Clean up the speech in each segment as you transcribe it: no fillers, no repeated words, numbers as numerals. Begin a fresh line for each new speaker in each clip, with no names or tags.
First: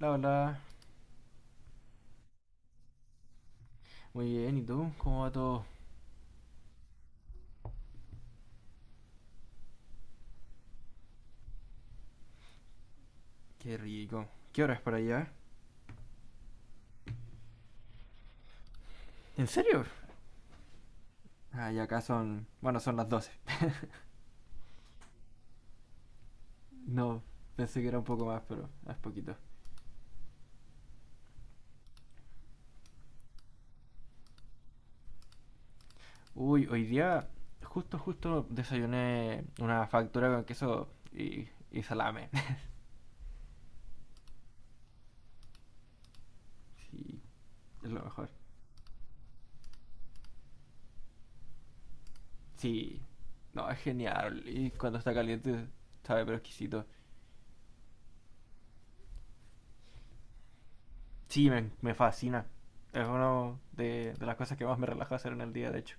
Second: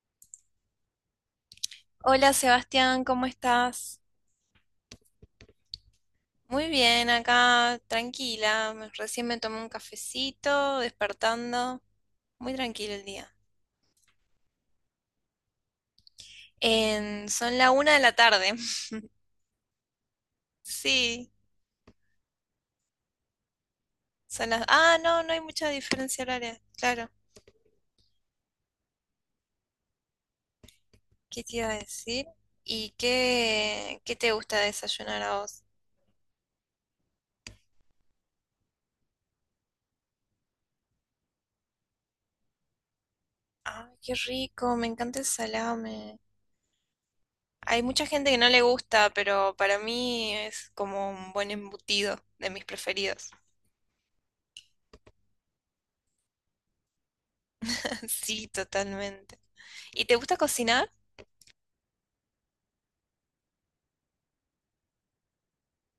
La Hola.
Hola Sebastián, ¿cómo estás?
Muy bien, ¿y tú? ¿Cómo va todo?
Muy bien, acá tranquila. Recién me tomé un cafecito, despertando. Muy tranquilo el día.
Qué rico. ¿Qué hora es por allá?
Son la una de la tarde.
¿En serio?
Sí,
Ah, y acá son. Bueno, son las 12.
son las... Ah, no, no hay mucha diferencia horaria. Claro.
No, pensé que era un poco más, pero es poquito.
¿Qué te iba a decir? Y qué te gusta desayunar a vos?
Uy, hoy día justo desayuné una factura con queso y salame.
Ay, qué rico, me encanta el salame.
Sí,
Hay
es lo
mucha
mejor.
gente que no le gusta, pero para mí es como un buen embutido de mis
Sí,
preferidos.
no, es genial. Y cuando está caliente, sabe, pero exquisito.
Sí, totalmente. ¿Y te gusta cocinar?
Sí, me fascina. Es una de las cosas que más me relaja hacer en el día, de hecho.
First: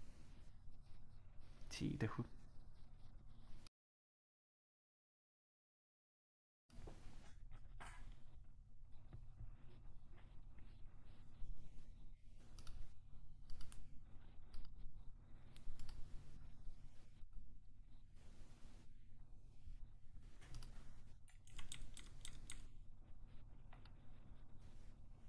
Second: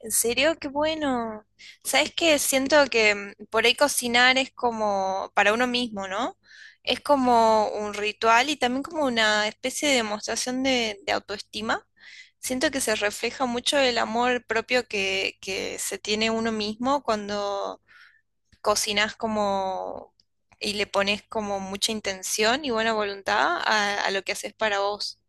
¿En serio? Qué bueno.
Sí, te,
¿Sabes
ju-
qué? Siento que por ahí cocinar es como para uno mismo, ¿no? Es como un ritual y también como una especie de demostración de autoestima. Siento que se refleja mucho el amor propio que se tiene uno mismo cuando cocinas como y le pones como mucha intención y buena voluntad a lo que haces para vos.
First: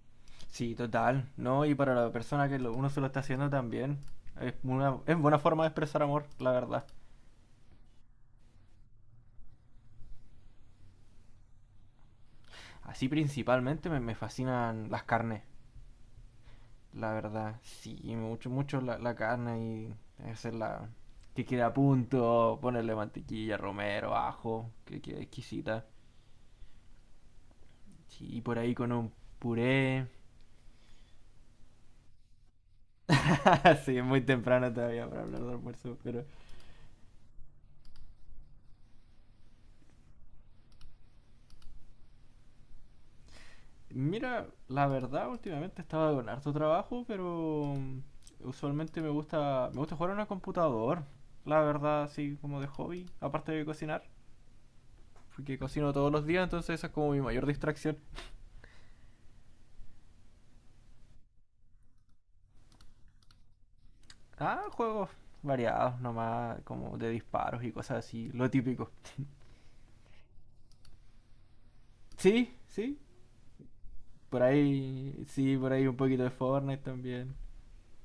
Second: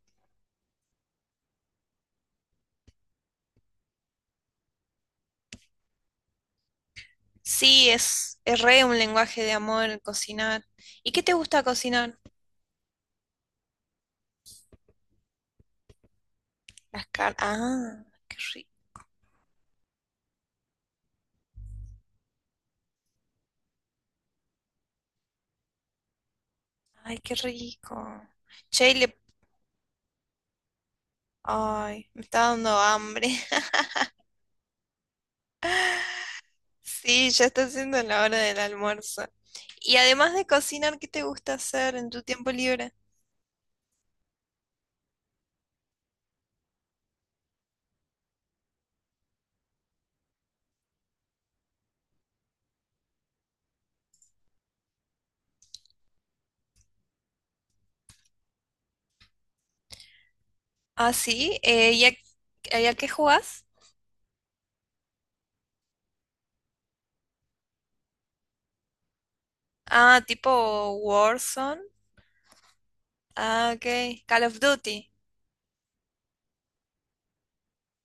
Sí, total, ¿no? Y para la persona uno se lo está haciendo también, es buena forma de expresar amor, la verdad.
Sí, es re un lenguaje de amor el cocinar. ¿Y qué te gusta cocinar?
Así principalmente me fascinan las carnes,
Las
la
carnes.
verdad. Sí,
Ah, qué
mucho,
rico.
mucho la carne y hacerla que quede a punto, ponerle mantequilla, romero, ajo, que quede exquisita.
Ay, qué rico.
Sí, y por ahí
Che,
con
y
un
le-
puré.
Ay, me está dando hambre.
Sí, es muy temprano todavía para hablar de almuerzo, pero
Sí, ya está siendo la hora del almuerzo. Y además de cocinar, ¿qué te gusta hacer en tu tiempo libre?
mira, la verdad, últimamente estaba con harto trabajo, pero usualmente me gusta jugar en el computador. La verdad, así como de hobby, aparte de cocinar, porque cocino todos los días, entonces esa es como mi mayor distracción.
Ah, sí. ¿Y y a qué jugás?
Ah, juegos variados nomás, como de disparos y cosas así, lo típico.
Ah, tipo Warzone.
Sí,
Ah, ok. Call of Duty.
sí, por ahí un poquito de Fortnite también.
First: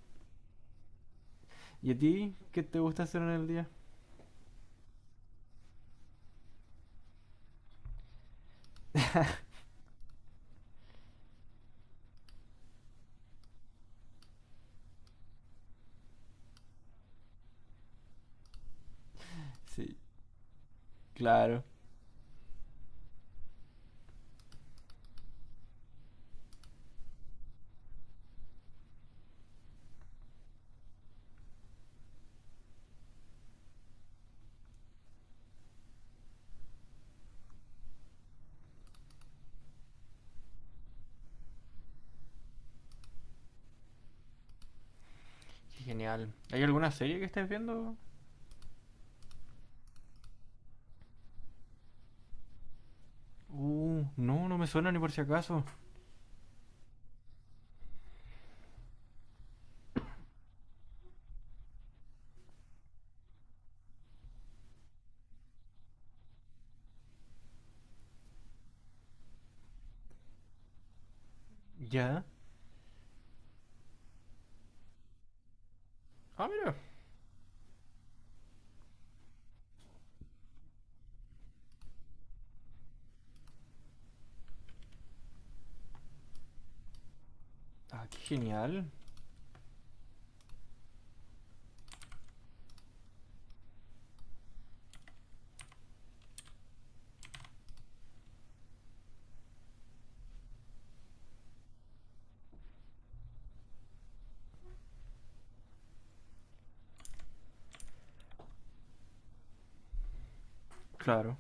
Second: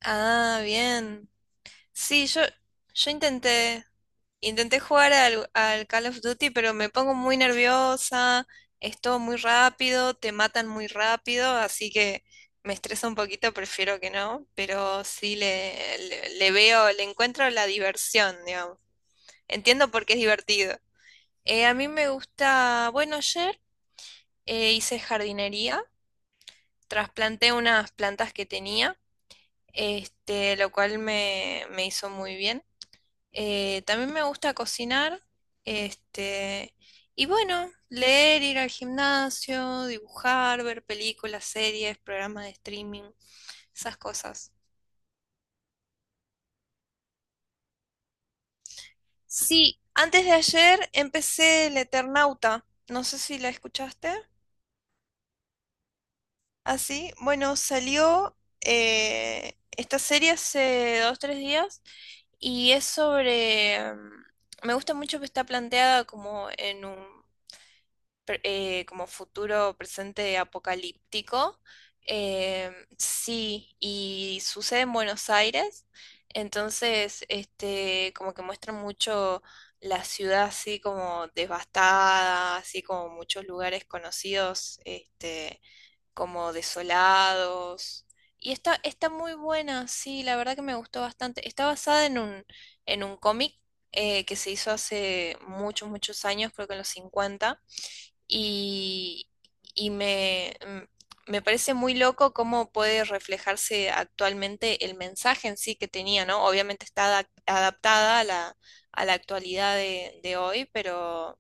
Ah, bien.
¿Y a
Sí,
ti qué te gusta
yo
hacer en el día?
intenté, intenté jugar al Call of Duty, pero me pongo muy nerviosa, es todo muy rápido, te matan muy rápido, así que me estresa un poquito, prefiero que no, pero sí le veo, le encuentro la diversión, digamos. Entiendo
Sí,
por qué es divertido.
claro.
A mí me gusta, bueno, ayer hice jardinería, trasplanté unas plantas que tenía, este, lo cual me hizo muy bien. También me gusta cocinar, este, y bueno, leer, ir al gimnasio, dibujar, ver películas, series, programas de streaming, esas cosas.
Qué genial. ¿Hay alguna serie que estés viendo?
Sí, antes de ayer empecé El Eternauta, no sé si la escuchaste.
No, no me suena ni por si acaso.
Así, bueno, salió esta serie hace dos, tres días y es sobre... Me gusta mucho que está planteada como en un como futuro presente apocalíptico.
¿Ya?
Eh, sí, y sucede en Buenos Aires,
Ah, mira.
entonces este, como que muestra mucho la ciudad así como devastada, así como muchos lugares conocidos, este, como desolados.
Ah, qué
Y está,
genial.
está muy buena, sí, la verdad que me gustó bastante. Está basada en un cómic que se hizo hace muchos, muchos años, creo que en los 50 y, y me parece muy loco cómo puede reflejarse actualmente el mensaje en sí que tenía, ¿no? Obviamente está adaptada a la actualidad de hoy,
Claro.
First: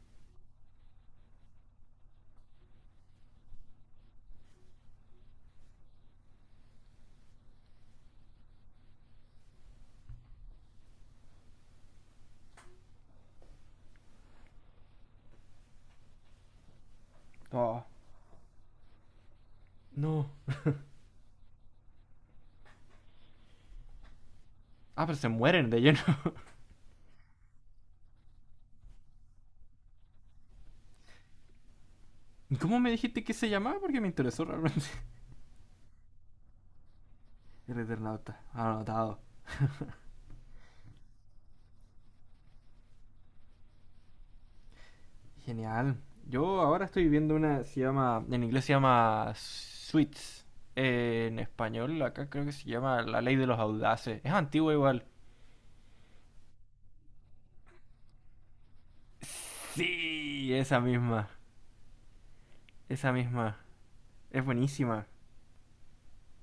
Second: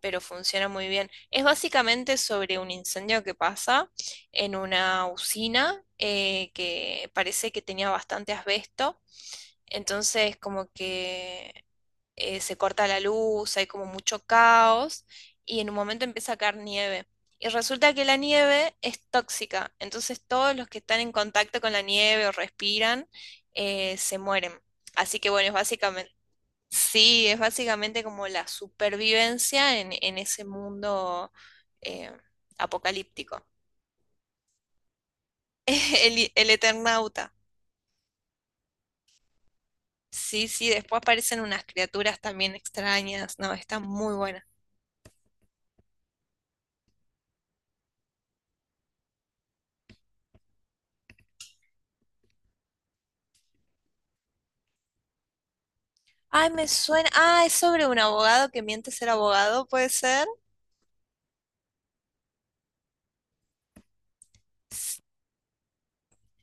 pero funciona muy bien. Es básicamente sobre un incendio que pasa en una usina que parece que tenía bastante asbesto. Entonces, como que se corta la luz, hay como mucho caos y en un momento empieza a caer nieve. Y
Ah,
resulta que la nieve es tóxica, entonces
no.
todos los que están en contacto con la nieve o respiran se mueren.
Ah, pero
Así
se
que bueno, es
mueren de lleno.
básicamente, sí, es básicamente como la supervivencia en ese mundo eh,
¿Cómo me dijiste que
apocalíptico.
se llamaba? Porque me interesó realmente.
El Eternauta.
El Eternauta. Anotado.
Sí, sí, después aparecen unas criaturas también extrañas, no, está muy buena.
Genial. Yo ahora estoy viendo una, se llama, en inglés se llama Sweets. En español acá creo que se llama La Ley de los Audaces. Es antigua igual.
Ay, me suena. Ah, es sobre un abogado que miente ser abogado, ¿puede ser?
Sí, esa misma. Esa misma. Es buenísima.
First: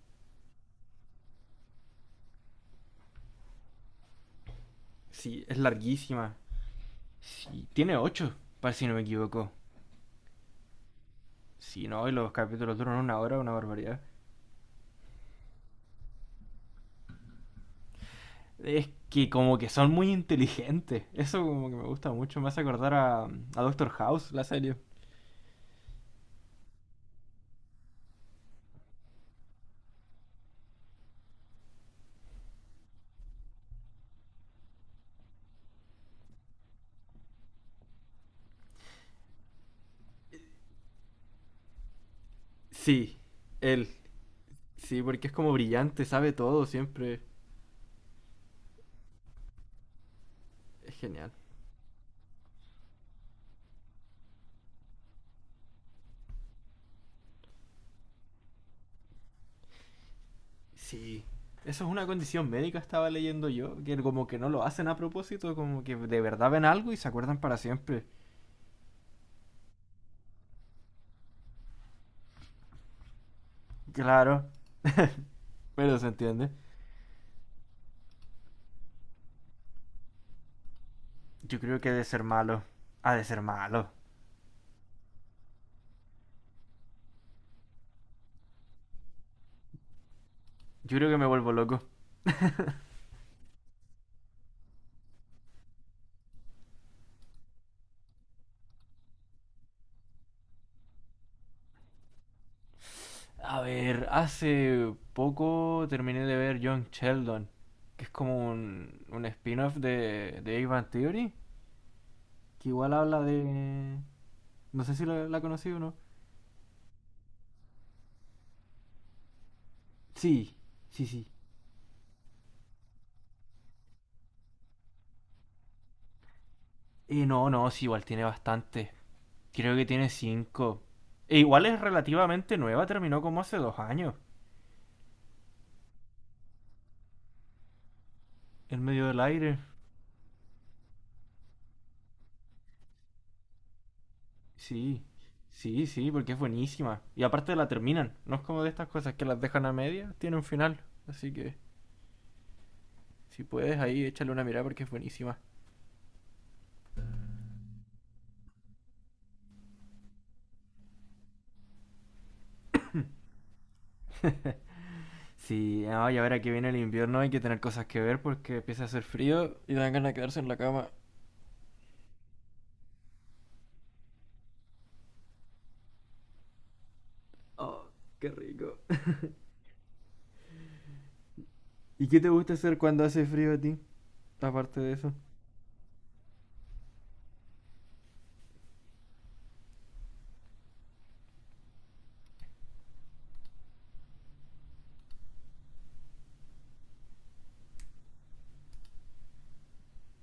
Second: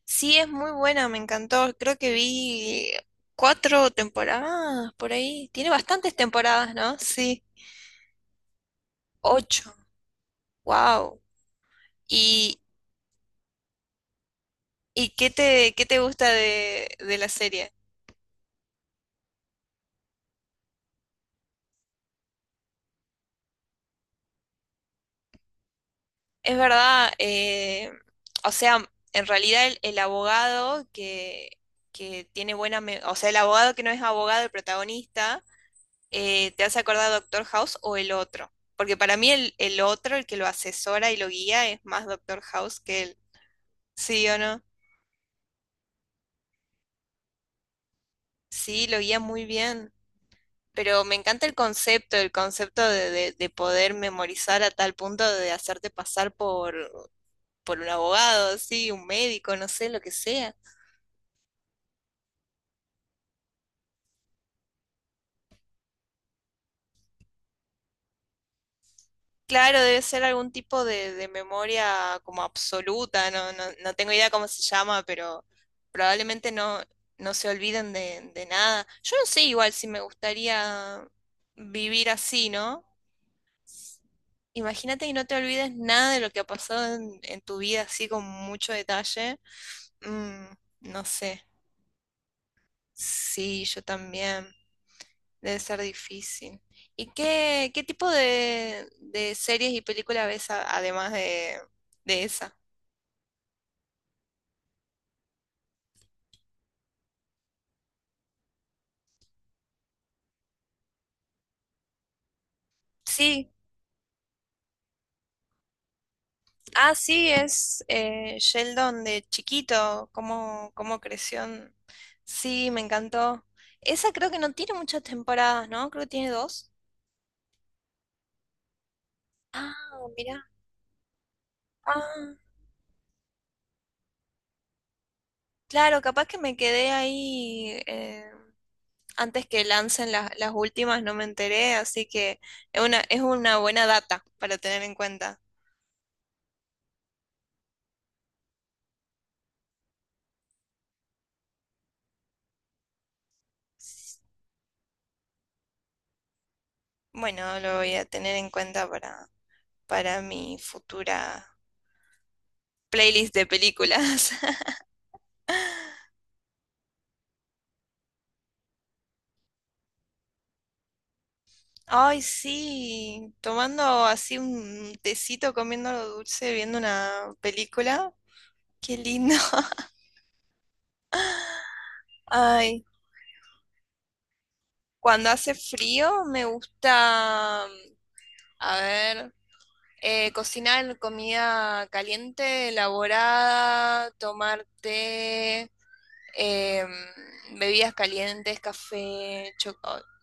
Sí, es muy buena, me encantó. Creo que vi cuatro temporadas por
Sí,
ahí.
es
Tiene bastantes
larguísima.
temporadas, ¿no? Sí,
Sí, tiene ocho, para si no me equivoco.
ocho. Wow.
Sí, no, y los
¿Y,
capítulos duran una hora, una barbaridad.
y qué te gusta de la serie?
Es que como que son muy inteligentes. Eso como que me gusta mucho. Me hace acordar a Doctor House, la serie.
Es verdad, o sea, en realidad el abogado que tiene buena, o sea, el abogado que no es abogado, el protagonista ¿te hace acordar a Doctor House o el otro? Porque para mí el otro, el que lo asesora y lo guía, es más Doctor House que él.
Sí, él.
¿Sí o no?
Sí, porque es como brillante, sabe todo siempre.
Sí, lo guía muy bien.
Es
Pero me
genial.
encanta el concepto de, de poder memorizar a tal punto de hacerte pasar por un abogado, sí, un médico, no sé, lo que sea.
Sí. Eso es una condición médica, estaba leyendo yo, que como que no lo hacen a propósito, como que de verdad ven algo y se acuerdan para siempre.
Claro, debe ser algún tipo de memoria como absoluta, no, no, no tengo idea cómo
Claro,
se llama, pero
pero se entiende.
probablemente no, no se olviden de nada. Yo no sé igual si me gustaría
Yo creo que ha de
vivir
ser
así,
malo.
¿no?
Ha de ser malo.
Imagínate y no te olvides nada de lo que ha pasado en tu vida así con mucho detalle. Mm,
Yo
no
creo que me
sé.
vuelvo loco.
Sí, yo también. Debe ser difícil. Y qué tipo de series y películas ves además de esa?
A ver, hace poco terminé de ver Young Sheldon, que es como un spin-off de Big Bang Theory, que igual habla
Sí,
de. No sé si la conocí o no.
ah, sí, es Sheldon de chiquito,
Sí,
cómo, cómo
sí, sí.
creció. Sí, me encantó. Esa creo que no tiene muchas temporadas, ¿no? Creo que tiene dos.
No, no, sí, igual tiene bastante.
Ah,
Creo que tiene
mira.
cinco. E igual es
Ah,
relativamente nueva, terminó como hace 2 años.
claro, capaz que me quedé ahí
En medio del
antes
aire.
que lancen las últimas, no me enteré, así que es una buena data para tener en
Sí,
cuenta.
sí, sí, porque es buenísima. Y aparte la terminan. No es como de estas cosas que las dejan a media, tiene un final. Así que. Si puedes, ahí échale una mirada porque es buenísima.
Bueno, lo voy a tener en cuenta para mi futura playlist de películas.
Sí, no, y ahora que viene el invierno hay que tener cosas que ver porque empieza a hacer frío. Y dan ganas de quedarse en la cama.
Ay, sí, tomando así un tecito, comiendo algo dulce, viendo una
Oh,
película.
qué rico.
Qué lindo.
¿Y qué te gusta hacer
Ay,
cuando hace frío a ti? Aparte de eso.
cuando hace frío me gusta, a ver, cocinar comida caliente, elaborada, tomar té. eh, Bebidas calientes, café,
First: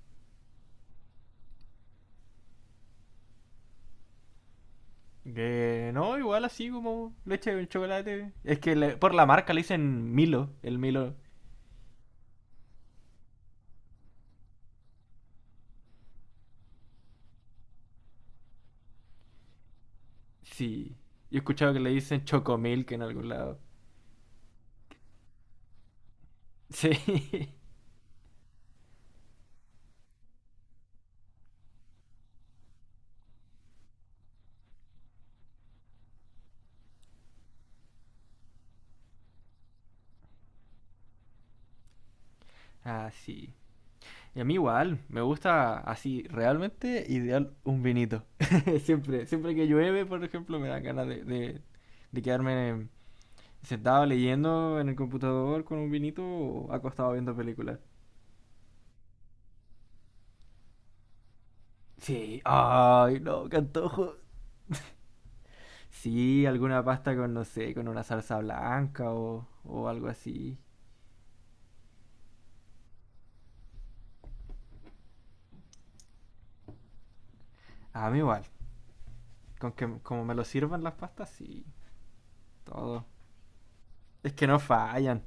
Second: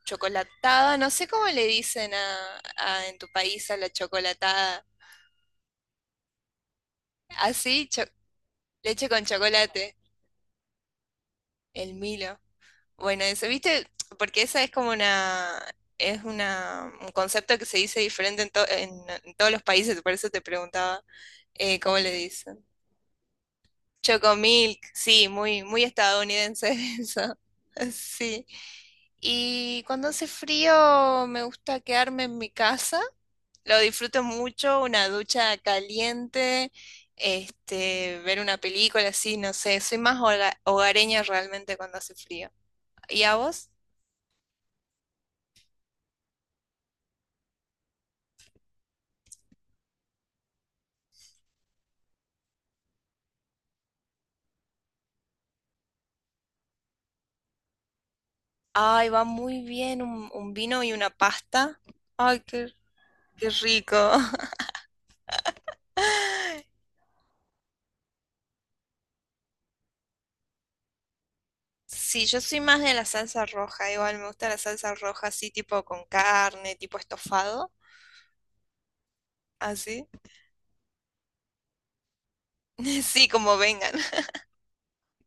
chocolatada, no sé cómo le dicen a, en tu país a la chocolatada,
Que no, igual así como leche con
así,
chocolate. Es que
leche
por
con
la marca le
chocolate,
dicen Milo, el Milo.
el Milo. Bueno, eso, ¿viste? Porque esa es como una, es una, un concepto que se dice diferente en, en todos los países, por eso te
Sí.
preguntaba
Yo he escuchado que le
cómo le
dicen
dicen.
Chocomilk en algún lado.
Chocomilk, sí, muy, muy estadounidense
Sí.
eso. Sí. Y cuando hace frío me gusta quedarme en mi casa, lo disfruto mucho, una ducha caliente, este, ver una película así, no sé, soy más hogareña realmente cuando hace frío.
Ah,
¿Y a
sí.
vos?
Y a mí igual, me gusta así, realmente ideal un vinito. Siempre, siempre que llueve, por ejemplo, me dan ganas de quedarme sentado leyendo en el computador con un vinito o acostado viendo películas.
Ay, va muy bien un vino y una pasta.
Sí,
Ay, qué,
ay, no,
qué
qué
rico.
antojo. Sí, alguna pasta con, no sé, con una salsa blanca o algo así.
Sí, yo soy más de la salsa roja, igual me gusta la salsa roja así tipo con carne, tipo estofado,
A mí igual, con que
así.
como me lo sirvan las pastas, sí, todo.
Sí, como vengan.
Es que no fallan.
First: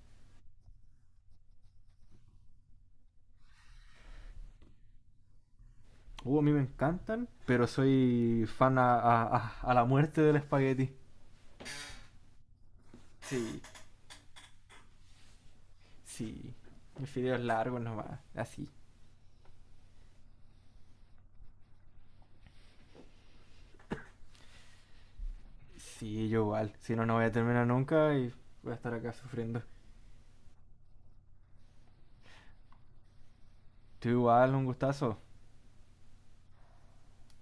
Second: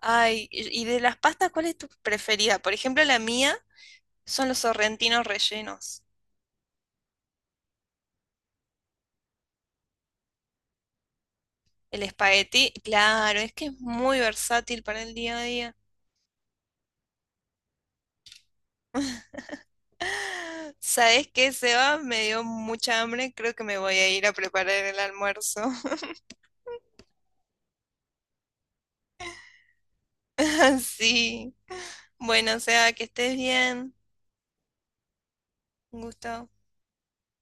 Ay, y de las pastas, ¿cuál es tu preferida? Por ejemplo, la mía son los sorrentinos rellenos.
A mí me encantan, pero soy fan a la muerte del espagueti.
El espagueti, claro, es
Sí,
que es muy versátil para el día a día.
sí. Mis fideos largos nomás, así.
¿Sabes qué, Seba? Me dio mucha hambre, creo que me voy a ir a preparar el almuerzo.
Sí, yo igual. Si no, no voy a terminar nunca y voy a estar acá sufriendo.
Sí. Bueno, Seba, que estés bien.
Tú igual, un gustazo.
Un gusto.